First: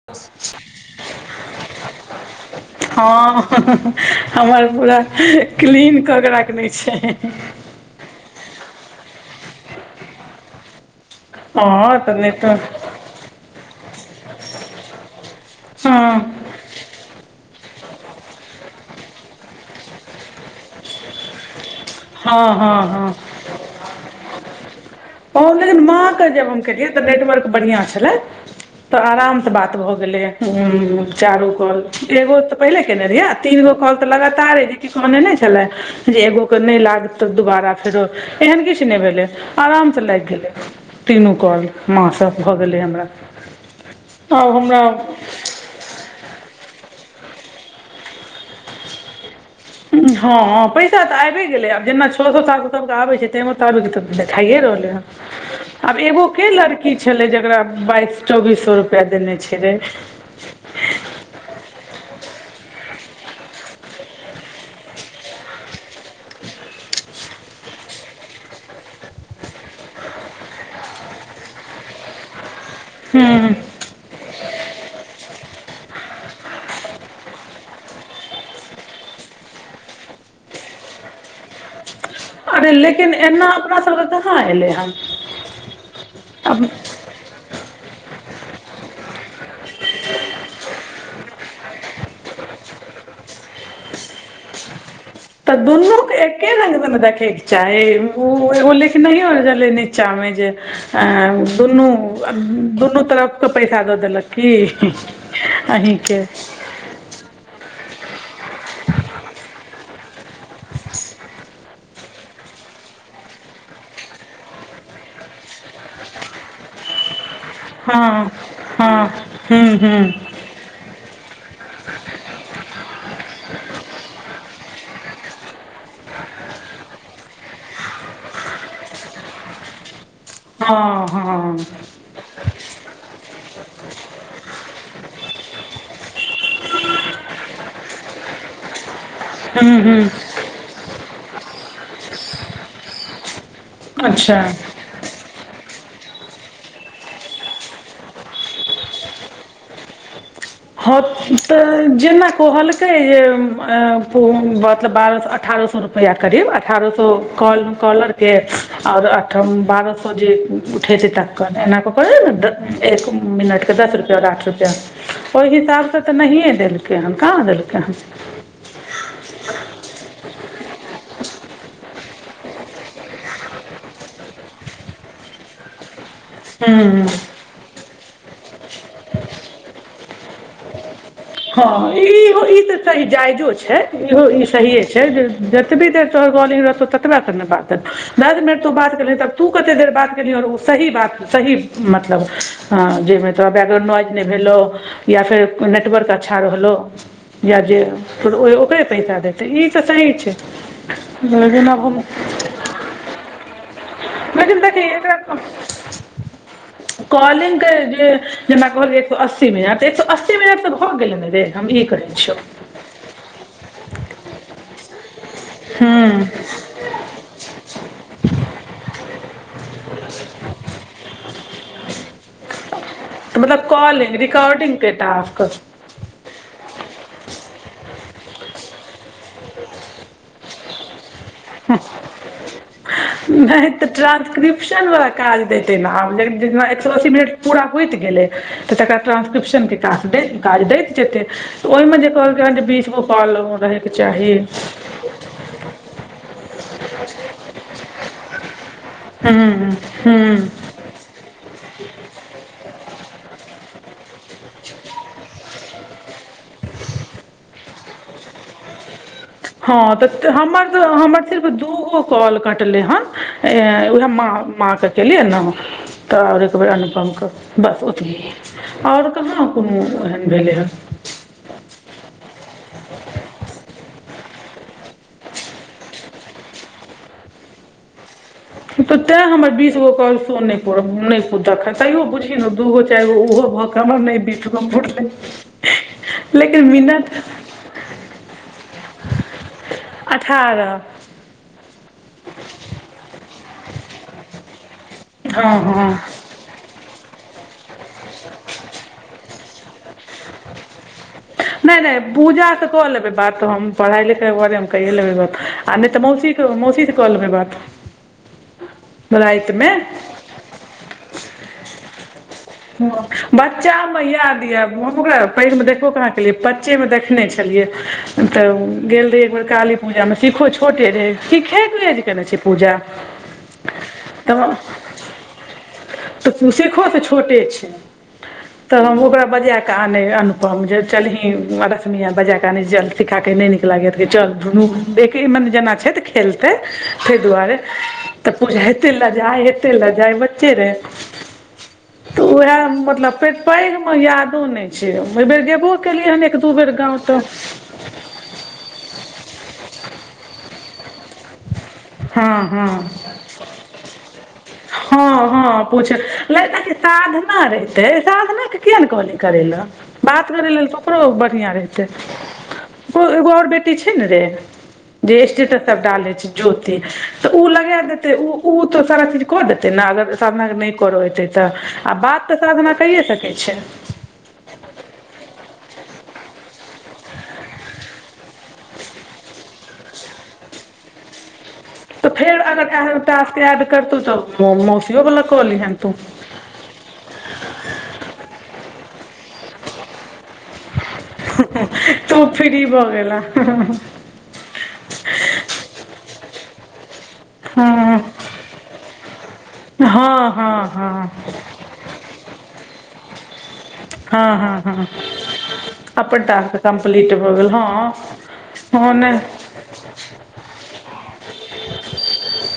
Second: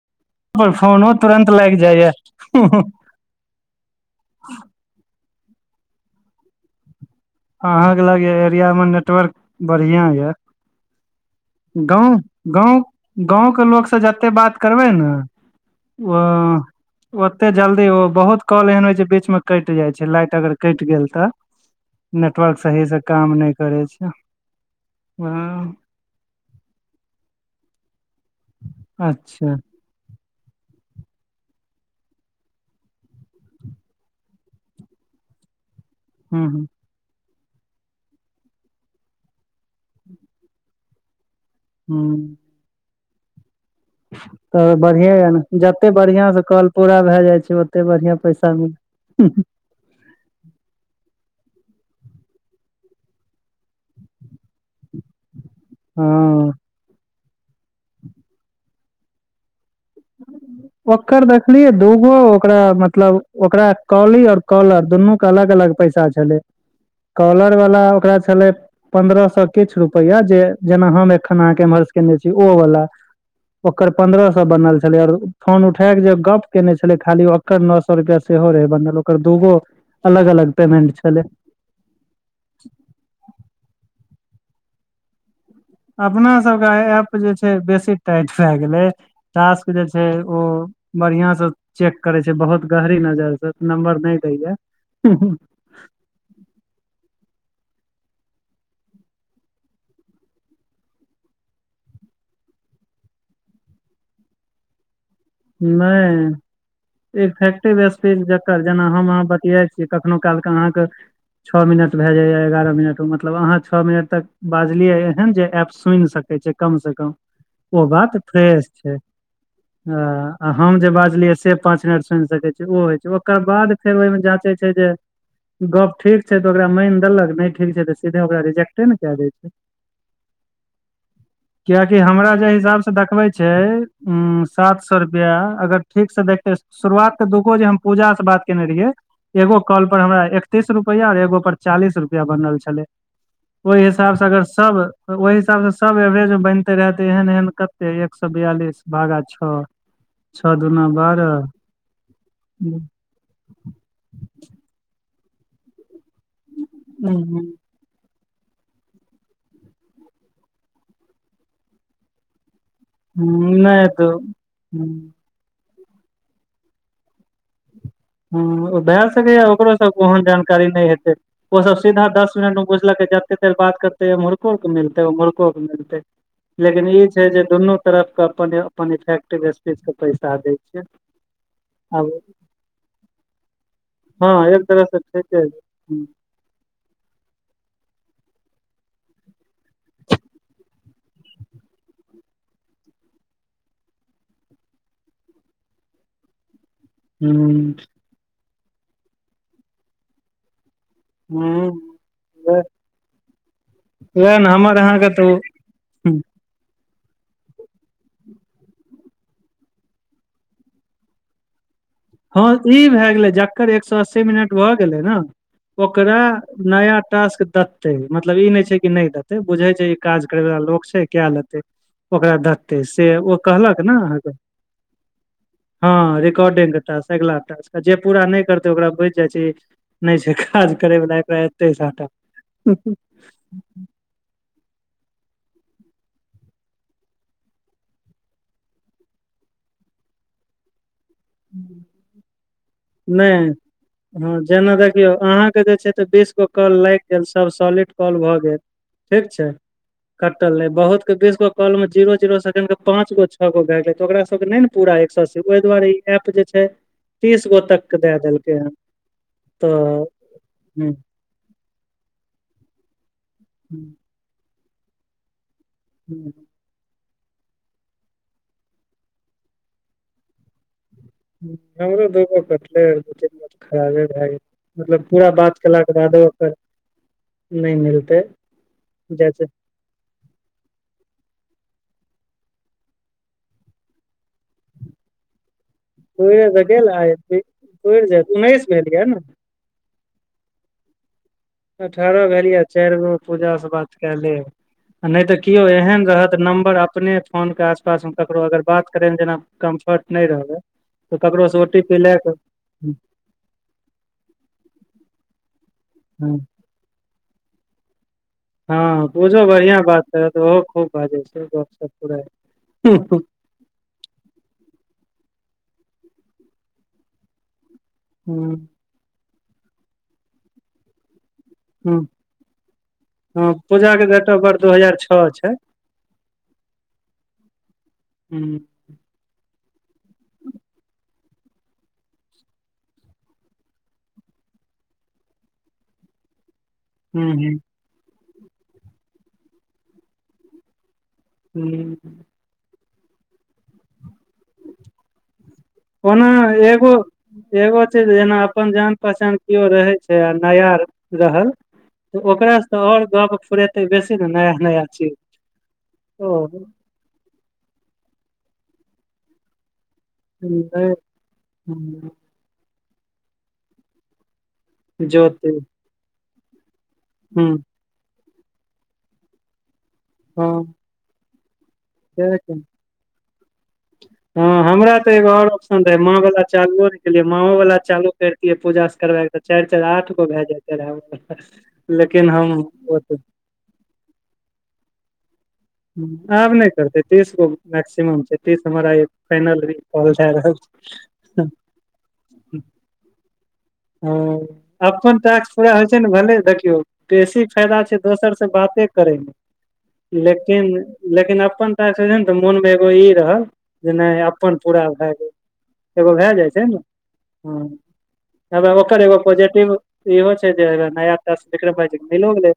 [unintelligible] आओ फोनो तुरन्त लागि जाइ या। हँ हमर पूरा क्लीन कऽ के राखने छै। अहाँ के लगय एरिया मे नेटवर्क बढ़ििया। यऽ हँ गाँव तऽ नहि तऽ गाँव गाँवके लोकस जते बात करबै नऽ। हँ [unintelligible] ओते जल्दी ओ बहुत काॅल एहन होय छै बीच में कटि जाय छै लाइट अगर कटि गेल तऽ। हँ नेटवर्क हँ सही से हँ काम नहि करै छै ओ वाह लेकिन माँ कह जेब केलियै तऽ नेटवर्क बढ़िया छले। तऽ आराम सऽ अच्छा बात भऽ गेलै हे। हू चारो कॉल एगो तऽ पहिले केने रहिये तीनगो कॉल तऽ लगातार कहने नहि छलै जे एगो हूँ के हूँ नई लागत दुबारा फेरो एहन किछु नहि भेलै आराम से लागि गेलै। तीनू काॅल माॅं स हूँ भऽ गेलै हमरा। आब तऽ हमरा बढिये एने जत जते बढ़ियां से काॅल पूरा भए जाइ छै ओते बढ़िया पैसा मिल हुं हुं। हँऽ, पैसा तऽ आबि गेलै आब जेना छओ सौ सात सौ सबके आबै छै तहि मुताबिक तऽ देखाइए रहलै हँ। [inaudible] आब एगो के लड़की छलै जेकरा बाइस चौबीस सौ रुपया देने छेलै? ओकर देखलियई दूगो ओकरा मतलब ओकरा कौली और कौलर दुनू के अलग अलग पैसा छै। छलै। कौलर वाला ओकरा छलै पन्द्रह सौ किछु रुपैआ जे जेना हम एखन अहाँके एम्हरसँ केने छी ओ वला हु ओकर पन्द्रह सौ बनल छलै आरो फोन उठे क जे गप्प केने छलै खाली ओकर नओ सौ रुपैआ सेहो रहै बनल ओकर दूगो अलग अलग पेमेंट छलै। अरे, लेकिन एना अपना सभके कहाँ एलै हन। अपना सभ आब के आई एप जे छै बेसी टाइट भए गेलै। टास्क जे छै ओ बढ़िया स चेक करे छै बहुत गहरी नजर स। नम्बर नै दईये। हुं हुं तऽ दुनूके एके रंग मे ने देखेके चाही ऊ एगो लिखनैयो छलै नीचा मे जे अं दुनू दुनू तरफ के पैसा दऽ देलक की, हीं नहि। इफेक्टिव स्पीच जकर जेना हम अहाँ बतियाई छी कखनो काल के अहाँके छओ मिनट भए जाइए एगारह मिनटमे मतलब अहाँ छओ मिनट तक बाजलियै एहन जे एप सुनि सकै छै कम से कम ओ हँ बात फ्रेश हँ छै हूँ आ हूँ आ हम जे बाजलियै से पाँच मिनट सुनि सकै छै ओ होइ छै ओकर बाद फेर ओहिमे जाँचै छै जे गप ठीक छै तऽ ओकरा मानि देलक नहि ठीक छै तऽ सीधे ओकरा रिजेक्टे ने कए दय छै। [inaudible] हँ हँ। किया कि हमरा जै हिसाब से देखबे छै उं सात सौ रुपया अगर ठीक से देखतै शुरुआत के दूगो जे हम पूजा से बात केने रहियै एगो हूँ काॅल पर हूँ हमरा एकतीस रुपैया आओर एगो पर चालीस रुपया बनल छलै। ओहि हिसाबसँ अच्छा अगर सब तऽ ओहि हिसाबसँ सब एवरेजमे बनिते रहै तऽ एहन एहन कते एक सए बियालिस भागा छओ छओ दूना हॅं, बारह तऽ जेना उम्म, कहलकै जे अं त मतलब बारह सौ अठारह सौ रुपैया करीब अठारह सौ उम्म, काॅल काॅलर के आओर अठ बारह सौ जे उठेतै तकर एना कऽ कऽ रहैने द एक उम्म, मिनटके नहि दस तऽ रुपया आओर आठ रुपया उम्म। ओइ हिसाबसँ तऽ नहिए देलकै हन कहाँ देलकै हन हं भए सकैए ओकरो सब ओहेन जानकारी नहि हेतै। ओ सब सीधा दस मिनट मे बुझलकई जते देर बात करतै एमहुरको के मिलतै उमहुरको के मिलतै लेकिन ई हूँ छै जे दुनू तरफके अपन अपन इफेक्टिव स्पीचके पैसा दै छै। हँ आब इहो ई तऽ सही जायजो छै इहो हँ ई एक तरह से सहिेयेछै ठीके छै जतबी देर हूँ तोहर काॅलिंग रहतऊ ततबे तक ने बात हेतुऊ दस मिनट तु बात केलही त आब तू कते देर बात केलही और ऊ सही बात सही मतलब जयमे तोरा बैकग्राउंड नॉइज नै भेलौ या फेर नेटवर्क अच्छा रहलो या जे ओकरे पैसा देतै ई तऽ सही छै लेकिन आब हम हह ओहेन लेकिन हमर अहाँके तऽ हं [unintelligible] कॉलिंग के जे जेना कहलियई एकसौ अस्सी मिनट एकसौ अस्सी मिनट तऽ हो गेलै न रे हम ई कहै छियौ हँ ई भए गेलै जकर एक सौ अस्सी मिनट भऽ गेलै न ओकरा हूँ नया टास्क दतै मतलब ई नै छै कि नय दतै बुझै छै काज करै वला लोक छै कए लेतै ओकरा दतै से ओ कहलक न अहाँके एते ताक [inaudible] ह रिकॉर्डके टास्क अइगला टास्क जे पूरा नहि करतै ओकरा जा [unintelligible] नहि छै काज करै वला एकरा एते डाटा ट्रानंसक्रिप्शन वाला काज दइतै न आब लिन जेना एक सौ अस्सी मिनट पूरा होइत गेले तऽ तकर ट्रांसक्रिप्शन के काज काज दैत जेतै त ओहिमेजे कहलकै हन जे बीस गो कौल नहि रहैके हँ चाही जेना देखियौ अहाँके जे छै से बीस गो कॉल लागि गेल सभ सॉलिट कॉल भऽ गेल ठीक छै हू कटल बहुत के बीसगो काॅल मे जीरो जीरो सेकंड के पाँच गो छ गो भए गेले त ओकरा ओकर नय नऽ पूरा एक सौ अस्सी ओहि दुआरे ई ऐप जे छै तीस गो तक के दए देलकै हन हँ तऽ हमर तऽ हम्म, हमर सिर्फ दोगो काॅल कटलै हन उएह माँ माँ के केलियै न हम्म, तऽ एक बेर अनुपमके बस ओतबहि आओर कहाँ कोनो एहन भेलै हँ हमरो [inaudible] खराबे भए गेलै मतलब पूरा बात केलाके बादो ओकर नहि मिलतै त तें जैसे हमर बीस कि काॅल सो नहि परत नहि देख तैयो बुझही ने दूगो चारिगो ओहो भऽ कऽ हमर नहि बत गऽ ब [inaudible] होये त गेल आइ पुइर जैत उन्नैस भेल यैऽ न अठारह अठारह भेल ये‌ऽ चारि गो पूजा स बात कै लेब आ नहि तऽ हँ केओ हँ एहन रहत तऽ नम्बर अपने फोनके आसपासमे ककरो अगर बात करैमे जेना कम्फर्ट नय रहबै तऽ ककरोसँ ओ नहि टी पी नहि लए कऽ पूजा से कऽ लेबै बात तऽ हम पढ़ाइ लिखाइके बारे में कइये लेबै गप आ नहि तऽ मौसी मौसी सँ के कलेबै बात हँ पुजो रातिमे बढ़ियां बात करत ओहो खूब बाजै छै गपसब ब बच्चाम याद यऽ हम ओकरा पैघ मे देखबो कहा केलियै बच्चेमे देखने छलियै तऽ हूँ गेल रहि एकबेर काली पूजामे सिखो छोटे रहै सिखे सिखने एज हूँ केने छै पूजा हँ पूजा के डेट त ऑफ बर्थ दू हजार छ छै तऽ सिखो स छोटे छै हूँ तऽ हम ओकरा बजाकऽ आनै अनुपम जे चलही रसमी आ बजा कऽ आनै चल सिखा के नहि नीक लागैत रहै चल ढुनू एके मन जेना छै तऽ खेलतै तय हूँ हूँ दुआरे तऽ पूजा एतै लजाइ एतै लजाइ बच्चे रहै हू तऽ उएह मतलब पेघ पैघ मे यादो नहि छैय अइबेर गेबो केलियै हन ओना एक दू बेर एगो गाव सऽ एगो चीज जेना अपन जान पहचान केओ रहे छै आ नया रहल तऽ हँ ओकरासँ हँ तऽ ओर गप फुरेतै बेसी नै नया नया चीज हँ हँ पूछ ओ लड़काके साधना रहितै साधना के किया नैय कहलियै करै लऽ बात करै लेल तऽ ओकरो बढ़िआ रहतै ओकर एगो आओर बेटी छै ने रे जे जोति स्टेटस सभ डालै छै ज्योति तऽ उ हूँ लगा देते उ ओ तऽ सारा चीज कर देतै ने अगर साधना नहि करा एतै तऽ आ बात तऽ हँ साधना कै सकै छै हँ हमरा तऽ एगो आओर ऑप्शन रहे माँ वाला चालुओ नै केलियै माओ वाला चालू करितियै पूजास करबै तऽ चारि चार आठ गो भऽ जते रहै तऽ लेकिन फेर हम अगर ओ तऽ तशके एद करतहु तऽ मौसियो वाला कऽ लीहन हूँ। आब नहि करते तीस गो मैक्सिमम छै तीस हमरा फाइनली कहल जा रहल छै। तू फ्री भ गेला ह अपन टास पूरा होइ छै ने भे देखियौ बेसी फायदा छै हँ दोसर बाते करै हँ हँ लेकिन हँ लेकिन अपन। ने तऽ मोन मे एगो ई रहे जे नहि हँ हँ अपन पूरा हँ भए गेल एगो भए जाइ छै ने ह आ। हा ओकर एगो पॉजिटिव इहो छै जे नया मिलो गेलै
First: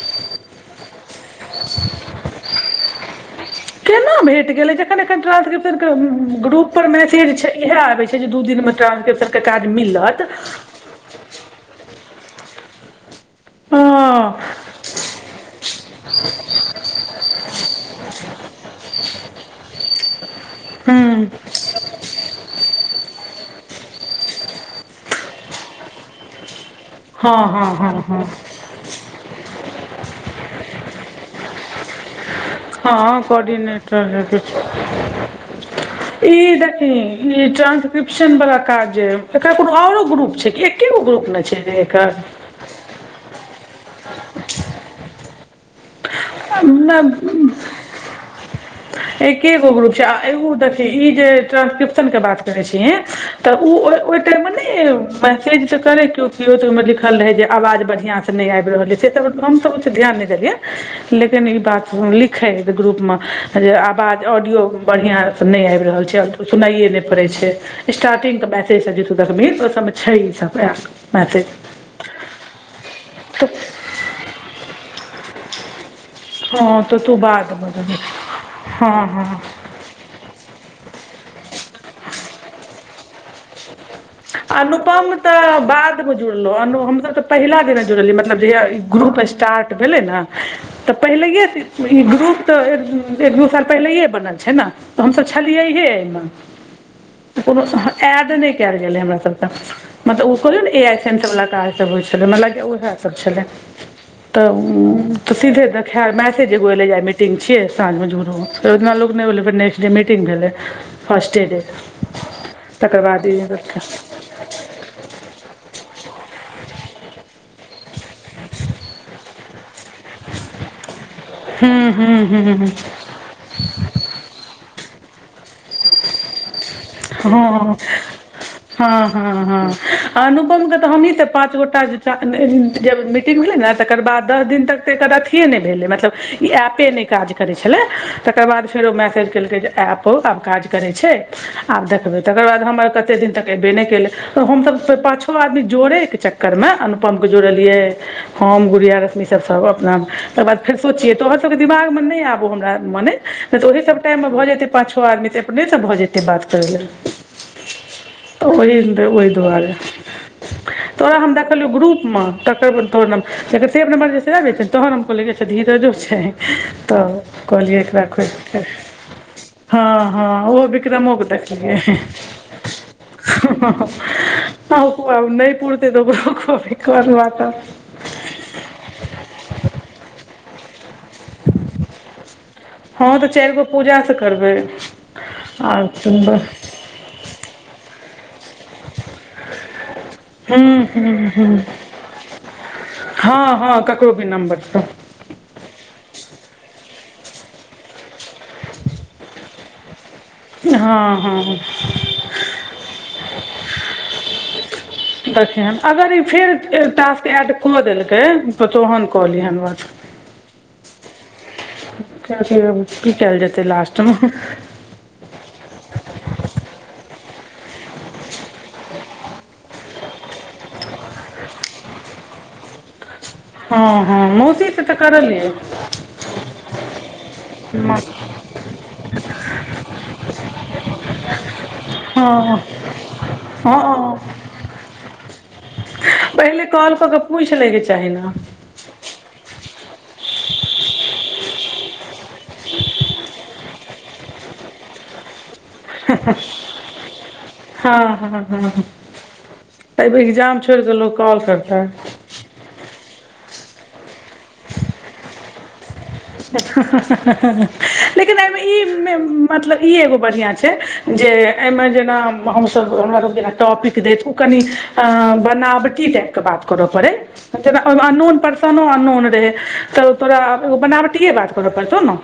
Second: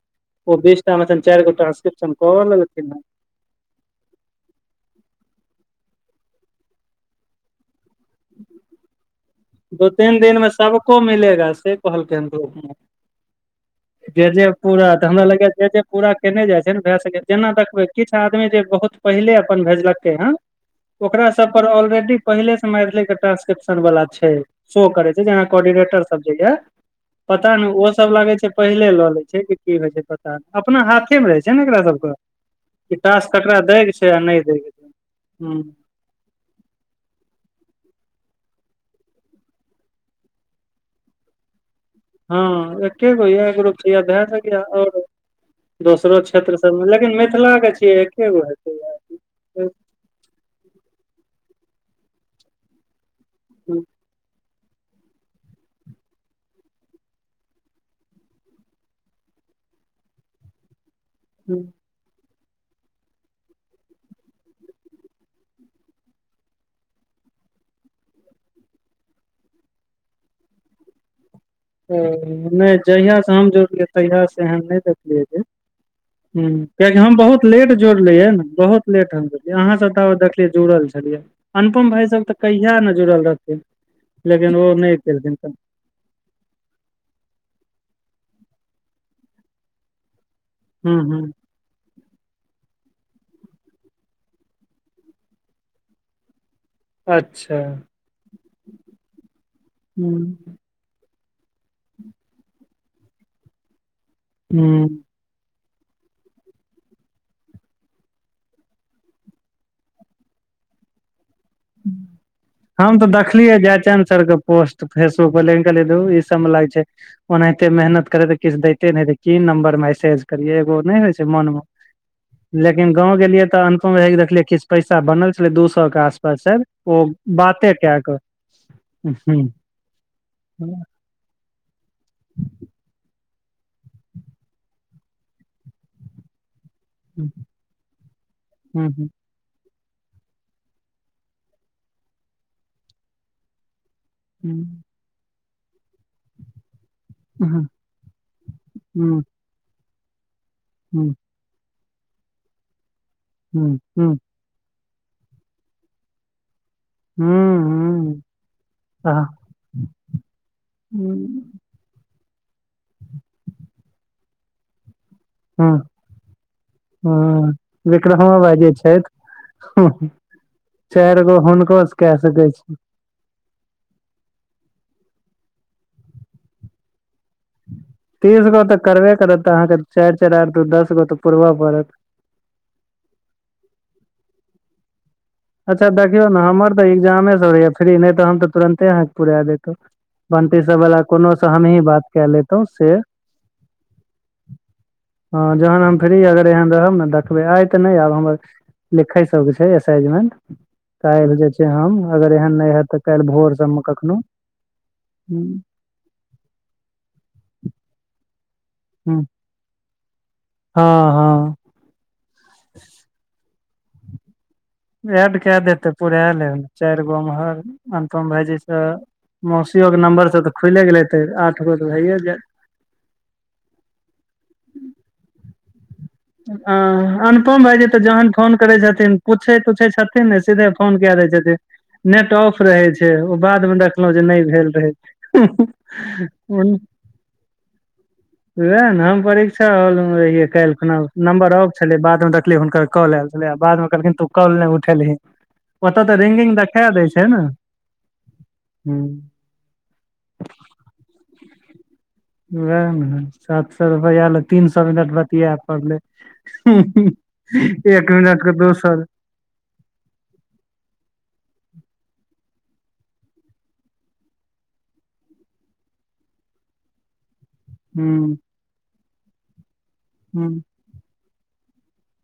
ओ बीसटटामेन चारि गो टानस्क्रिपशनवलग ने केना भेट गेलै जखन ट्रांसक्रिप्शन पर मैसेज छै इएह आबै छै जे दू दिन मे ट्रंसक्रिप्शन दू तीन दिन मे सभको मिलेगा से कहलखिनू जे हँ जे। पूरा तऽ हमरा लग जे जे पूरा केने जाइ छै ने भऽ सकै छै जेना देखबै किछु आदमी जे बहुत पहिले अपन भेजलकै ह हूँ ओकरा सभ पर ऑलरेडी पहिले से मैथिली के ट्रांसलेप्शन वाला छै शो करे छै जेना कोर्डिनेटर सभ जे यै हँ पता नै हँ ओ हँ सभ हँ लागे छै पहिले लऽ ले छै कि होई छै पता अपना हाथे मे रहै छै ने एकरा सभके ह कोर्डनेटर कि नहि दै के छै हुँ ई देखी ई ट्रान्सक्रिप्शन वाला काज जे एकरा कोनो औरो ग्रुप छै कि गो ग्रुप ने छै एकर। ह एकेगो योप जग आओर दोसरो क्षेत्र सभमे लेकिन एकर मिथिला के छियै एकेगो हेतै य एके गो ग्रुप छै आ एगो देखिय ई जे ट्रानंसक्रिप्शन के बात करै छिये तऽ ओ ओहि टाइप न तऽ करे केओ केओ त ओहिमे लिखल रहे जे आवाज बढ़िया से नहि आबि रहलै से त हम त ध्यान नहि देलियए लेकिन ई बात। लिखे ग्रुप मे जे आवाज ऑडियो बढ़िया नहि आबि रहल छै सुनाइयए नहि पड़ै छै स्टार्टिगके मैसेज सभ जे देखबही तऽ ओहि सभमे छै ई सभ मात। तऽ नहि जहियासँ हम जोड़लियै तहियासँ एहन नहि देखलियै ज हँ तऽ कियकि तू हम बहुत बाद मे लेट देबही जोड़लियै ने बहुत हँ लेट हँ हमो अहाँ सभ ताब तक जुड़ल छलियै अनुपम भाय सभ तऽ कहिया ने जुड़ल रहथिन लेकिन ओ नहि अनुपम केलखिन तऽ बाद। जुड़लो हमस तऽ पहिला दिनने जुड़लियै मतलब ग्रुप स्टार्ट भेले ने तऽ हुँ हुँ पहिले ई ग्रुप तऽ एक दू साल पहिले बनल छै नऽ तऽ हमसभ छलियैहेमे अच्छा कोनो एड नहि कयल गेलै हमरा सबके मतलब ओ हुँ कहतियो ने ए आई सेंटर वला काजसब होइ छलै म ल ओएह सब छलै तऽ हुँ तऽ सीधे देख मैसेज एगो एले मीटिंग छिय साँझ मे जुरू मे ओतना लोगल जे मिटिंग गेललै फर्स्ट ड हम तऽ देखलियै जयचन्द सर के पोस्ट फेसबुक पर लेकिन कहलियई धु इ सब मे लागै छै ओनाहिते मेहनत करे किछ देैतेे ने नंबर मे करिय एगो नहि होइ छै मन मे हूँ हूँ हूँ हूँ लेकिन गाँव गेलियै तऽ अनुपम भयया कऽ देखलियै किछु पैसा बनल छलै दू सए के आसपास छै हँ हँ हँ अनुपम के तऽ हमही तऽ पाँच गोटा ज मीटिंग भेलै नऽ तकर बाद दस दिन तक तऽ एकर अथए नहि भेलै मतलब ई ऐपे नहि काज करै छलै तकर बाद फेर ओ मैसेज केलकै जे ऐप आब काज करे छै आब देखबे तकर बाद हमर कते दिन तक एबे नहि केल हमसब पाछो आदमी जोड़े एक चक्कर में अन पम के जोड़लियै हम गुड़िया रश्मी सब सब अपना तकर बाद फेर सोचियै तो [unintelligible] पाछो आदमी तऽ अपने से भऽ जेतै बात करे लऽ ओहि ओहि दुआारे तऽ तोरा हम [unintelligible] ग्रुप मऽ [unintelligible] धीरजो छै तऽ कहलियै एकरा विक्रमो खोज भाई कय जे हँ छथि हँ ओह बिकरम चारि के गो देखलिय हुनको से कए सकै छी [unintelligible] नहि पुरते तऽ ओकरो कहबे कर बात आब तीस गो तऽ करबे करतऽ अहाँके चारि चारि आठ दू दस गो तऽ पुरबऽ पड़त हँ तऽ चारि गो पूजासँ करबै आर अच्छा देखियौ सुनबै नऽ हमर तऽ एग्जामे सब रहैया फ्री नहि तऽ हम तऽ तुरन्ते अहाँके पुरा देतहु बंटी हूँ सब बाला हूँ कोनो सऽ हूँ हमही बात कऽ लेतहुं से हँ हँ ककरो भी नम्बरसँ हँ जहन हम फ्री अगर एहन रहब ने देखबै आइ तऽ नहि आब हमर लिखै सबके छै ऐसाइमेंट हँ काल जे हँ छै हम अगर एहन नहि हत तऽ काल्हि भोर सबमे कखनो हूँ देखिहन अगर ई फेर टास्क एड कऽ देलकै तऽ तोहन कऽ लिहन बात हँ हँ [unintelligible] की कायल जेतै लास्टमे एड कऽ देते पूरा लेब चारि गो उम्हर अनुपम भायजी छ मौसियोक के नम्बर से तऽ खुले गेले ते आठ गो तऽ भैए जेत हँ हँ मौसी सऽ तऽ करलिय [unintelligible] अ अनुपम भाईजी तऽ जहन फोन करै छथिन पूछै तुछै छथिन ने सीधे फोन कऽ दै छथिन नेट ऑफ हँ रहै छै ओ बादमे देखलहुं हँ जे नहि भेल रहै पहिले [unintelligible] कॉल कऽ कऽ पूछि लैके चाही ने हँ वएह नऽ हम परीक्षा हॉल मे रहियै काल्हि खुना नम्बरऑफ छले बाद मे देखलि हुनकर कॉलयल छलै बाद मे कहलखिन तू कॉल नहि उठेलही ओतऽ तऽ रिंगिंग देखा दै छै नऽ हू एय बेर एग्जाम छोड़ कऽ दल्लो कॉल करतै उएह ने सात सए रुपैआ ल तीन सए मिनट बतिआ पड़ले ह ह ह हलेकिन मिनट के दू एहि ई सए मतलब ई एगो बढ़िआँ छै जे एहिमे जेना हमसभ हमराासके जेना टॉपिक देैत ओ कनि अ बनावटी टाइप के बात करऽ पड़ै जेना हूँ अननोन पर्सनो अननोन रहे तऽ तोरा हूँ बनवातीये बात करे परतो न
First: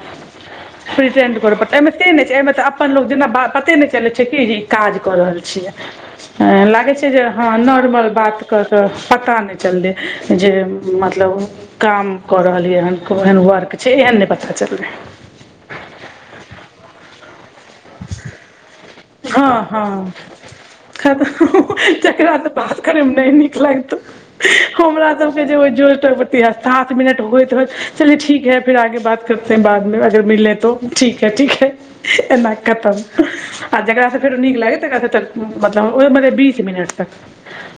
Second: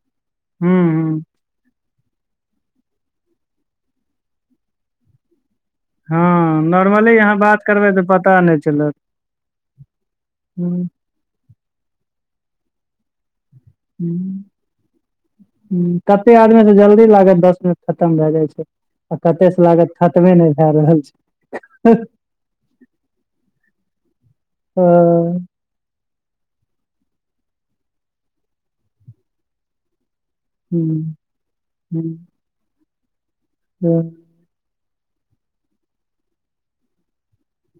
हूँ हूँ प्रेटेंड पर पते ने छै एमे तऽ अपन लोग जेना पते नहि चले छै कि ई काज क रहल छियै हँ लागैत छै नॉर्मली जे अहाँ हँ बात करबै तऽ नॉर्मल पता बातके नहि तऽ चलत पता नहि चललै जे हुँ मतब यौ काम क रहलिययै हन को एहन वर्क छै एहन नहि पता चललै कते आदमी से जल्दी लागत दस खतम भए जाय छै आ कते से लागत खतबे नहि भए रहल छै जेकरा क से बात करे मे नहि नीक लगतौ हमरा सबके हँ जो सात मिनट होइतत हो चले ठीक है फेर आगे बात करतेै बादमे अगर मिलल त हुँ ठीक ह ठीक ह एना खतम आ जेकरा हुँ स फेर उ नीक लागै त के त मतलब ओ मतलब बीस मिनट तक